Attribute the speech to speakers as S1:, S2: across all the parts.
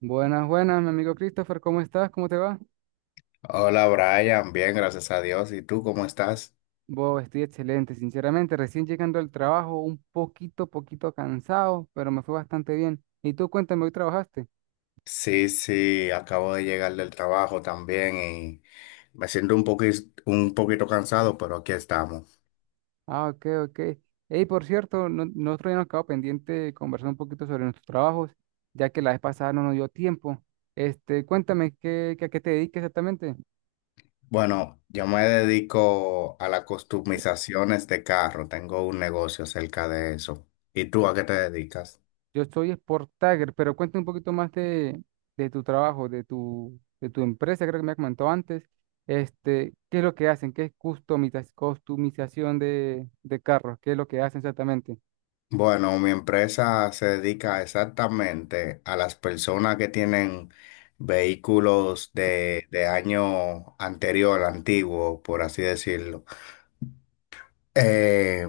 S1: Buenas, buenas, mi amigo Christopher, ¿cómo estás? ¿Cómo te va?
S2: Hola Brian, bien, gracias a Dios. ¿Y tú cómo estás?
S1: Bo, estoy excelente, sinceramente, recién llegando al trabajo, un poquito cansado, pero me fue bastante bien. Y tú, cuéntame, ¿hoy trabajaste?
S2: Sí, sí, acabo de llegar del trabajo también y me siento un poquito cansado, pero aquí estamos.
S1: Ah, ok, ok. Ey, por cierto, no, nosotros ya nos quedó pendiente conversar un poquito sobre nuestros trabajos, ya que la vez pasada no nos dio tiempo. Este, cuéntame, ¿a qué te dedicas exactamente?
S2: Bueno, yo me dedico a las customizaciones de carro, tengo un negocio cerca de eso. ¿Y tú a qué te dedicas?
S1: Yo soy Sport Tagger, pero cuéntame un poquito más de tu trabajo, de tu empresa, creo que me has comentado antes. Este, ¿qué es lo que hacen? ¿Qué es customización de carros? ¿Qué es lo que hacen exactamente?
S2: Bueno, mi empresa se dedica exactamente a las personas que tienen vehículos de año anterior, antiguo, por así decirlo. eh,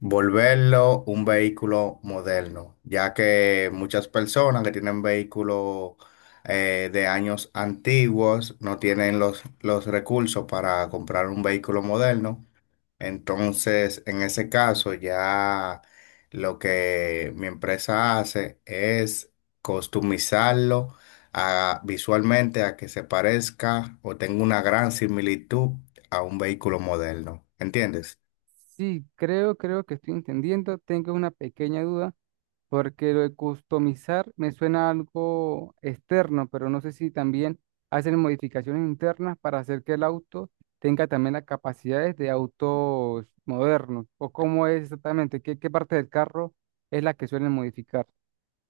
S2: Volverlo un vehículo moderno, ya que muchas personas que tienen vehículos de años antiguos no tienen los recursos para comprar un vehículo moderno. Entonces, en ese caso, ya lo que mi empresa hace es customizarlo visualmente a que se parezca o tenga una gran similitud a un vehículo moderno. ¿Entiendes?
S1: Sí, creo que estoy entendiendo. Tengo una pequeña duda porque lo de customizar me suena a algo externo, pero no sé si también hacen modificaciones internas para hacer que el auto tenga también las capacidades de autos modernos, o cómo es exactamente, qué parte del carro es la que suelen modificar.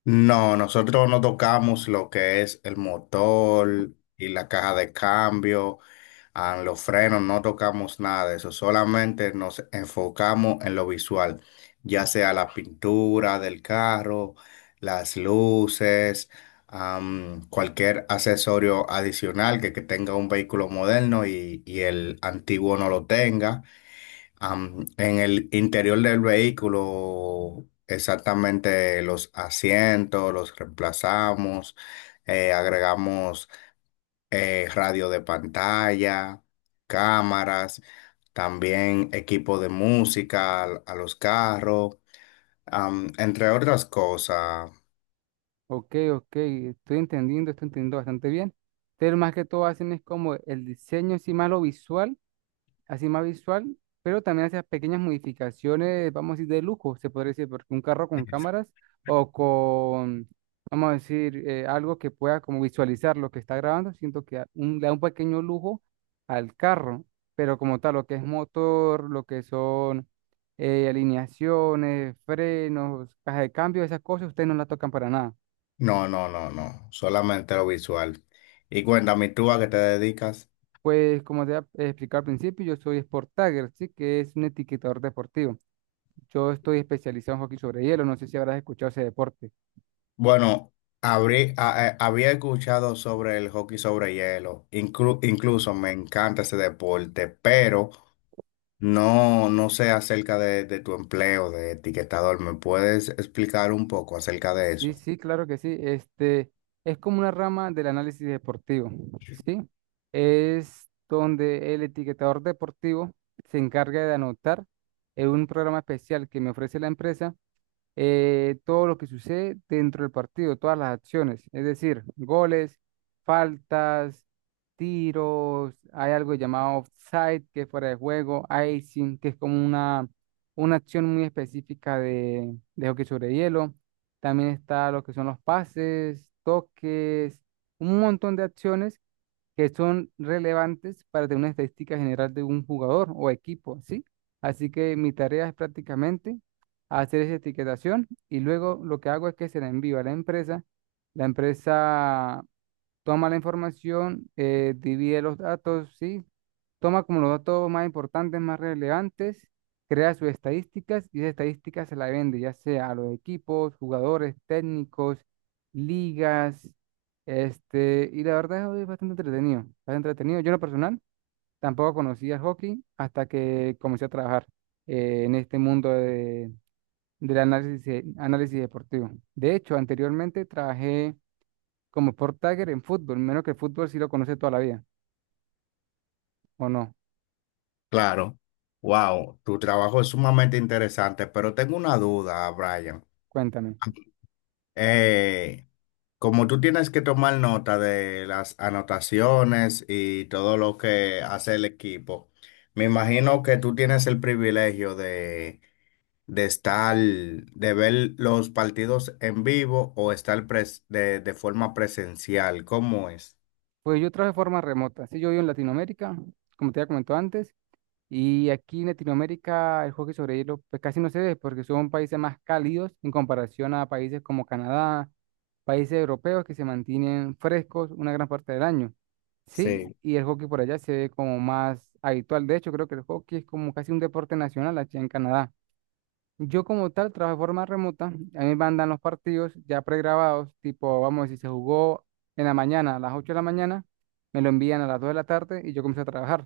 S2: No, nosotros no tocamos lo que es el motor y la caja de cambio, ah, los frenos, no tocamos nada de eso, solamente nos enfocamos en lo visual, ya sea la pintura del carro, las luces, cualquier accesorio adicional que tenga un vehículo moderno y el antiguo no lo tenga. En el interior del vehículo, exactamente los asientos, los reemplazamos, agregamos radio de pantalla, cámaras, también equipo de música los carros, entre otras cosas.
S1: Ok, ok, estoy entendiendo bastante bien. Pero más que todo hacen es como el diseño, sí, más lo visual así más visual, pero también hace pequeñas modificaciones, vamos a decir, de lujo, se podría decir, porque un carro con cámaras o con, vamos a decir, algo que pueda como visualizar lo que está grabando, siento que da un, le da un pequeño lujo al carro, pero como tal, lo que es motor, lo que son alineaciones, frenos, caja de cambio, esas cosas, ustedes no las tocan para nada.
S2: No, no, no, no, solamente lo visual. Y cuéntame, ¿tú a qué te dedicas?
S1: Pues como te había explicado al principio, yo soy Sport Tagger, sí, que es un etiquetador deportivo. Yo estoy especializado en hockey sobre hielo, no sé si habrás escuchado ese deporte.
S2: Bueno, había escuchado sobre el hockey sobre hielo. Incluso me encanta ese deporte, pero no, no sé acerca de tu empleo de etiquetador. ¿Me puedes explicar un poco acerca de
S1: Sí,
S2: eso?
S1: sí, claro que sí. Este es como una rama del análisis deportivo, ¿sí? Es donde el etiquetador deportivo se encarga de anotar en un programa especial que me ofrece la empresa todo lo que sucede dentro del partido, todas las acciones, es decir, goles, faltas, tiros, hay algo llamado offside, que es fuera de juego, icing, que es como una acción muy específica de hockey sobre hielo, también está lo que son los pases, toques, un montón de acciones que son relevantes para tener una estadística general de un jugador o equipo, ¿sí? Así que mi tarea es prácticamente hacer esa etiquetación y luego lo que hago es que se la envío a la empresa. La empresa toma la información, divide los datos, ¿sí? Toma como los datos más importantes, más relevantes, crea sus estadísticas y esas estadísticas se las vende, ya sea a los equipos, jugadores, técnicos, ligas, este, y la verdad es bastante entretenido, bastante entretenido. Yo en lo personal tampoco conocía el hockey hasta que comencé a trabajar en este mundo de, del análisis deportivo. De hecho, anteriormente trabajé como Sport Tagger en fútbol, menos que el fútbol sí lo conoce toda la vida, ¿o no?
S2: Claro. Wow, tu trabajo es sumamente interesante, pero tengo una duda, Brian.
S1: Cuéntame.
S2: Eh, Como tú tienes que tomar nota de las anotaciones y todo lo que hace el equipo, me imagino que tú tienes el privilegio de estar, de ver los partidos en vivo o estar de forma presencial. ¿Cómo es?
S1: Pues yo trabajo de forma remota. Sí, yo vivo en Latinoamérica, como te había comentado antes, y aquí en Latinoamérica el hockey sobre hielo pues casi no se ve porque son países más cálidos en comparación a países como Canadá, países europeos que se mantienen frescos una gran parte del año. Sí,
S2: Sí.
S1: y el hockey por allá se ve como más habitual. De hecho, creo que el hockey es como casi un deporte nacional allá en Canadá. Yo como tal trabajo de forma remota, a mí me mandan los partidos ya pregrabados, tipo, vamos a decir, se jugó en la mañana, a las 8 de la mañana, me lo envían a las 2 de la tarde y yo comienzo a trabajar.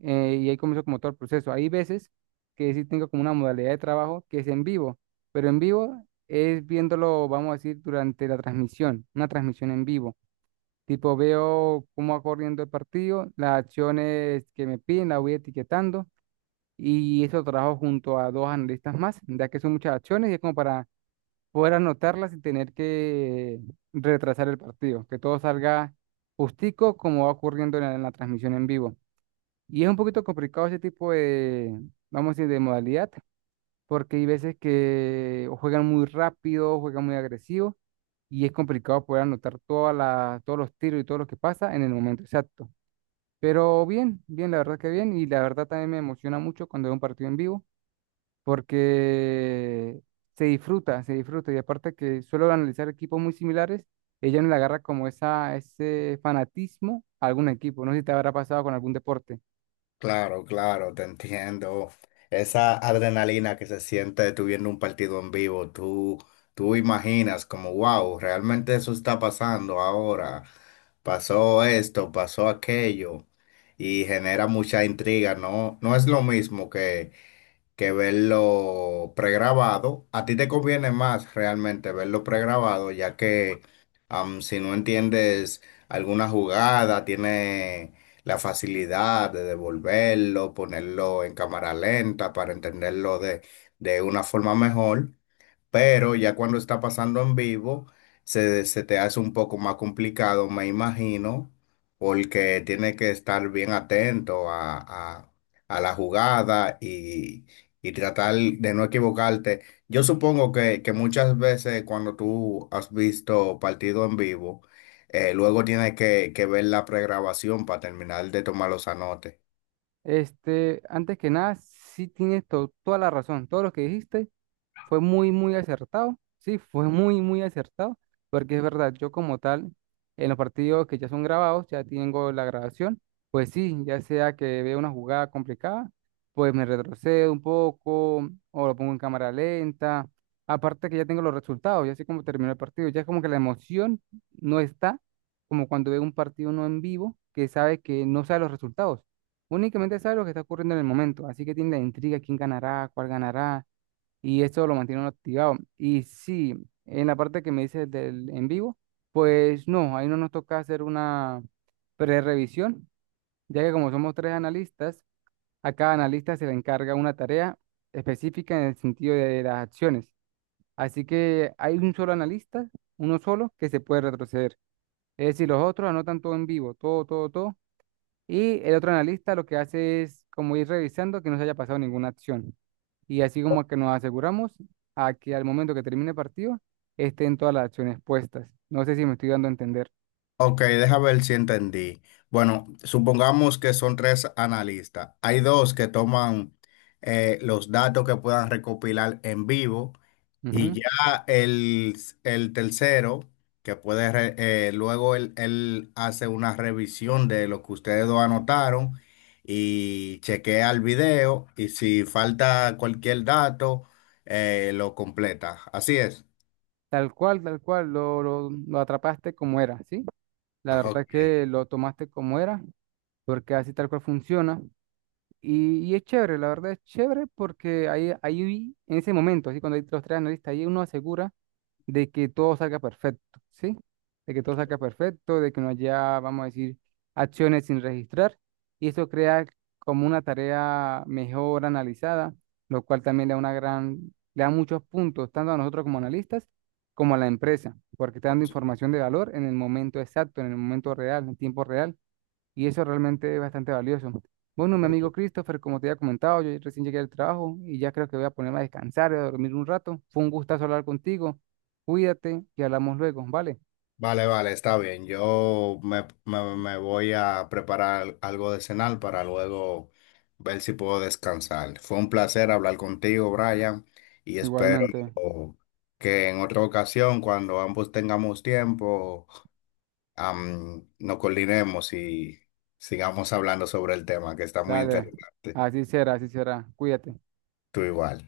S1: Y ahí comienzo como todo el proceso. Hay veces que sí tengo como una modalidad de trabajo que es en vivo, pero en vivo es viéndolo, vamos a decir, durante la transmisión, una transmisión en vivo. Tipo, veo cómo va corriendo el partido, las acciones que me piden, las voy etiquetando y eso lo trabajo junto a dos analistas más, ya que son muchas acciones y es como para poder anotarlas sin tener que retrasar el partido, que todo salga justico como va ocurriendo en la transmisión en vivo. Y es un poquito complicado ese tipo de, vamos a decir, de modalidad, porque hay veces que o juegan muy rápido, juegan muy agresivo y es complicado poder anotar todas las todos los tiros y todo lo que pasa en el momento exacto. Pero bien, bien, la verdad que bien, y la verdad también me emociona mucho cuando veo un partido en vivo porque se disfruta, se disfruta. Y aparte que suelo analizar equipos muy similares, ella no le agarra como esa, ese fanatismo a algún equipo. No sé si te habrá pasado con algún deporte.
S2: Claro, claro, te entiendo. Esa adrenalina que se siente tú viendo un partido en vivo, tú imaginas como, wow, realmente eso está pasando ahora. Pasó esto, pasó aquello. Y genera mucha intriga, ¿no? No es lo mismo que verlo pregrabado. A ti te conviene más realmente verlo pregrabado, ya que si no entiendes alguna jugada, tiene la facilidad de devolverlo, ponerlo en cámara lenta para entenderlo de una forma mejor, pero ya cuando está pasando en vivo, se te hace un poco más complicado, me imagino, porque tiene que estar bien atento a- a la jugada y tratar de no equivocarte. Yo supongo que muchas veces cuando tú has visto partido en vivo, luego tienes que ver la pregrabación para terminar de tomar los anotes.
S1: Este, antes que nada, sí tienes toda la razón. Todo lo que dijiste fue muy, muy acertado. Sí, fue muy, muy acertado. Porque es verdad, yo como tal, en los partidos que ya son grabados, ya tengo la grabación. Pues sí, ya sea que vea una jugada complicada, pues me retrocedo un poco o lo pongo en cámara lenta. Aparte que ya tengo los resultados, ya sé cómo terminó el partido. Ya es como que la emoción no está como cuando veo un partido no en vivo, que sabe que no sabe los resultados. Únicamente sabe lo que está ocurriendo en el momento. Así que tiene la intriga, quién ganará, cuál ganará y esto lo mantiene uno activado. Y sí, en la parte que me dices del en vivo, pues no, ahí no nos toca hacer una prerevisión, ya que como somos 3 analistas, a cada analista se le encarga una tarea específica en el sentido de las acciones. Así que hay un solo analista, uno solo, que se puede retroceder. Es decir, los otros anotan todo en vivo, todo, todo, todo. Y el otro analista lo que hace es como ir revisando que no se haya pasado ninguna acción y así como que nos aseguramos a que al momento que termine el partido estén todas las acciones puestas. No sé si me estoy dando a entender.
S2: Ok, deja ver si entendí. Bueno, supongamos que son tres analistas. Hay dos que toman los datos que puedan recopilar en vivo, y
S1: Ujú.
S2: ya el tercero, que puede, luego él hace una revisión de lo que ustedes dos anotaron y chequea el video y si falta cualquier dato, lo completa. Así es.
S1: Tal cual, lo atrapaste como era, ¿sí? La
S2: Ajá,
S1: verdad es que lo tomaste como era, porque así tal cual funciona. Y es chévere, la verdad es chévere porque ahí, ahí en ese momento, así cuando hay los 3 analistas, ahí uno asegura de que todo salga perfecto, ¿sí? De que todo salga perfecto, de que no haya, vamos a decir, acciones sin registrar. Y eso crea como una tarea mejor analizada, lo cual también le da una gran, le da muchos puntos, tanto a nosotros como analistas, como a la empresa, porque está dando información de valor en el momento exacto, en el momento real, en tiempo real. Y eso realmente es bastante valioso. Bueno, mi
S2: ok.
S1: amigo Christopher, como te había comentado, yo recién llegué al trabajo y ya creo que voy a ponerme a descansar y a dormir un rato. Fue un gustazo hablar contigo. Cuídate y hablamos luego, ¿vale?
S2: Vale, vale, está bien. Me voy a preparar algo de cenar para luego ver si puedo descansar. Fue un placer hablar contigo, Brian, y espero
S1: Igualmente.
S2: que en otra ocasión, cuando ambos tengamos tiempo, nos coordinemos y sigamos hablando sobre el tema, que está muy
S1: Dale.
S2: interesante.
S1: Así será, así será. Cuídate.
S2: Tú igual.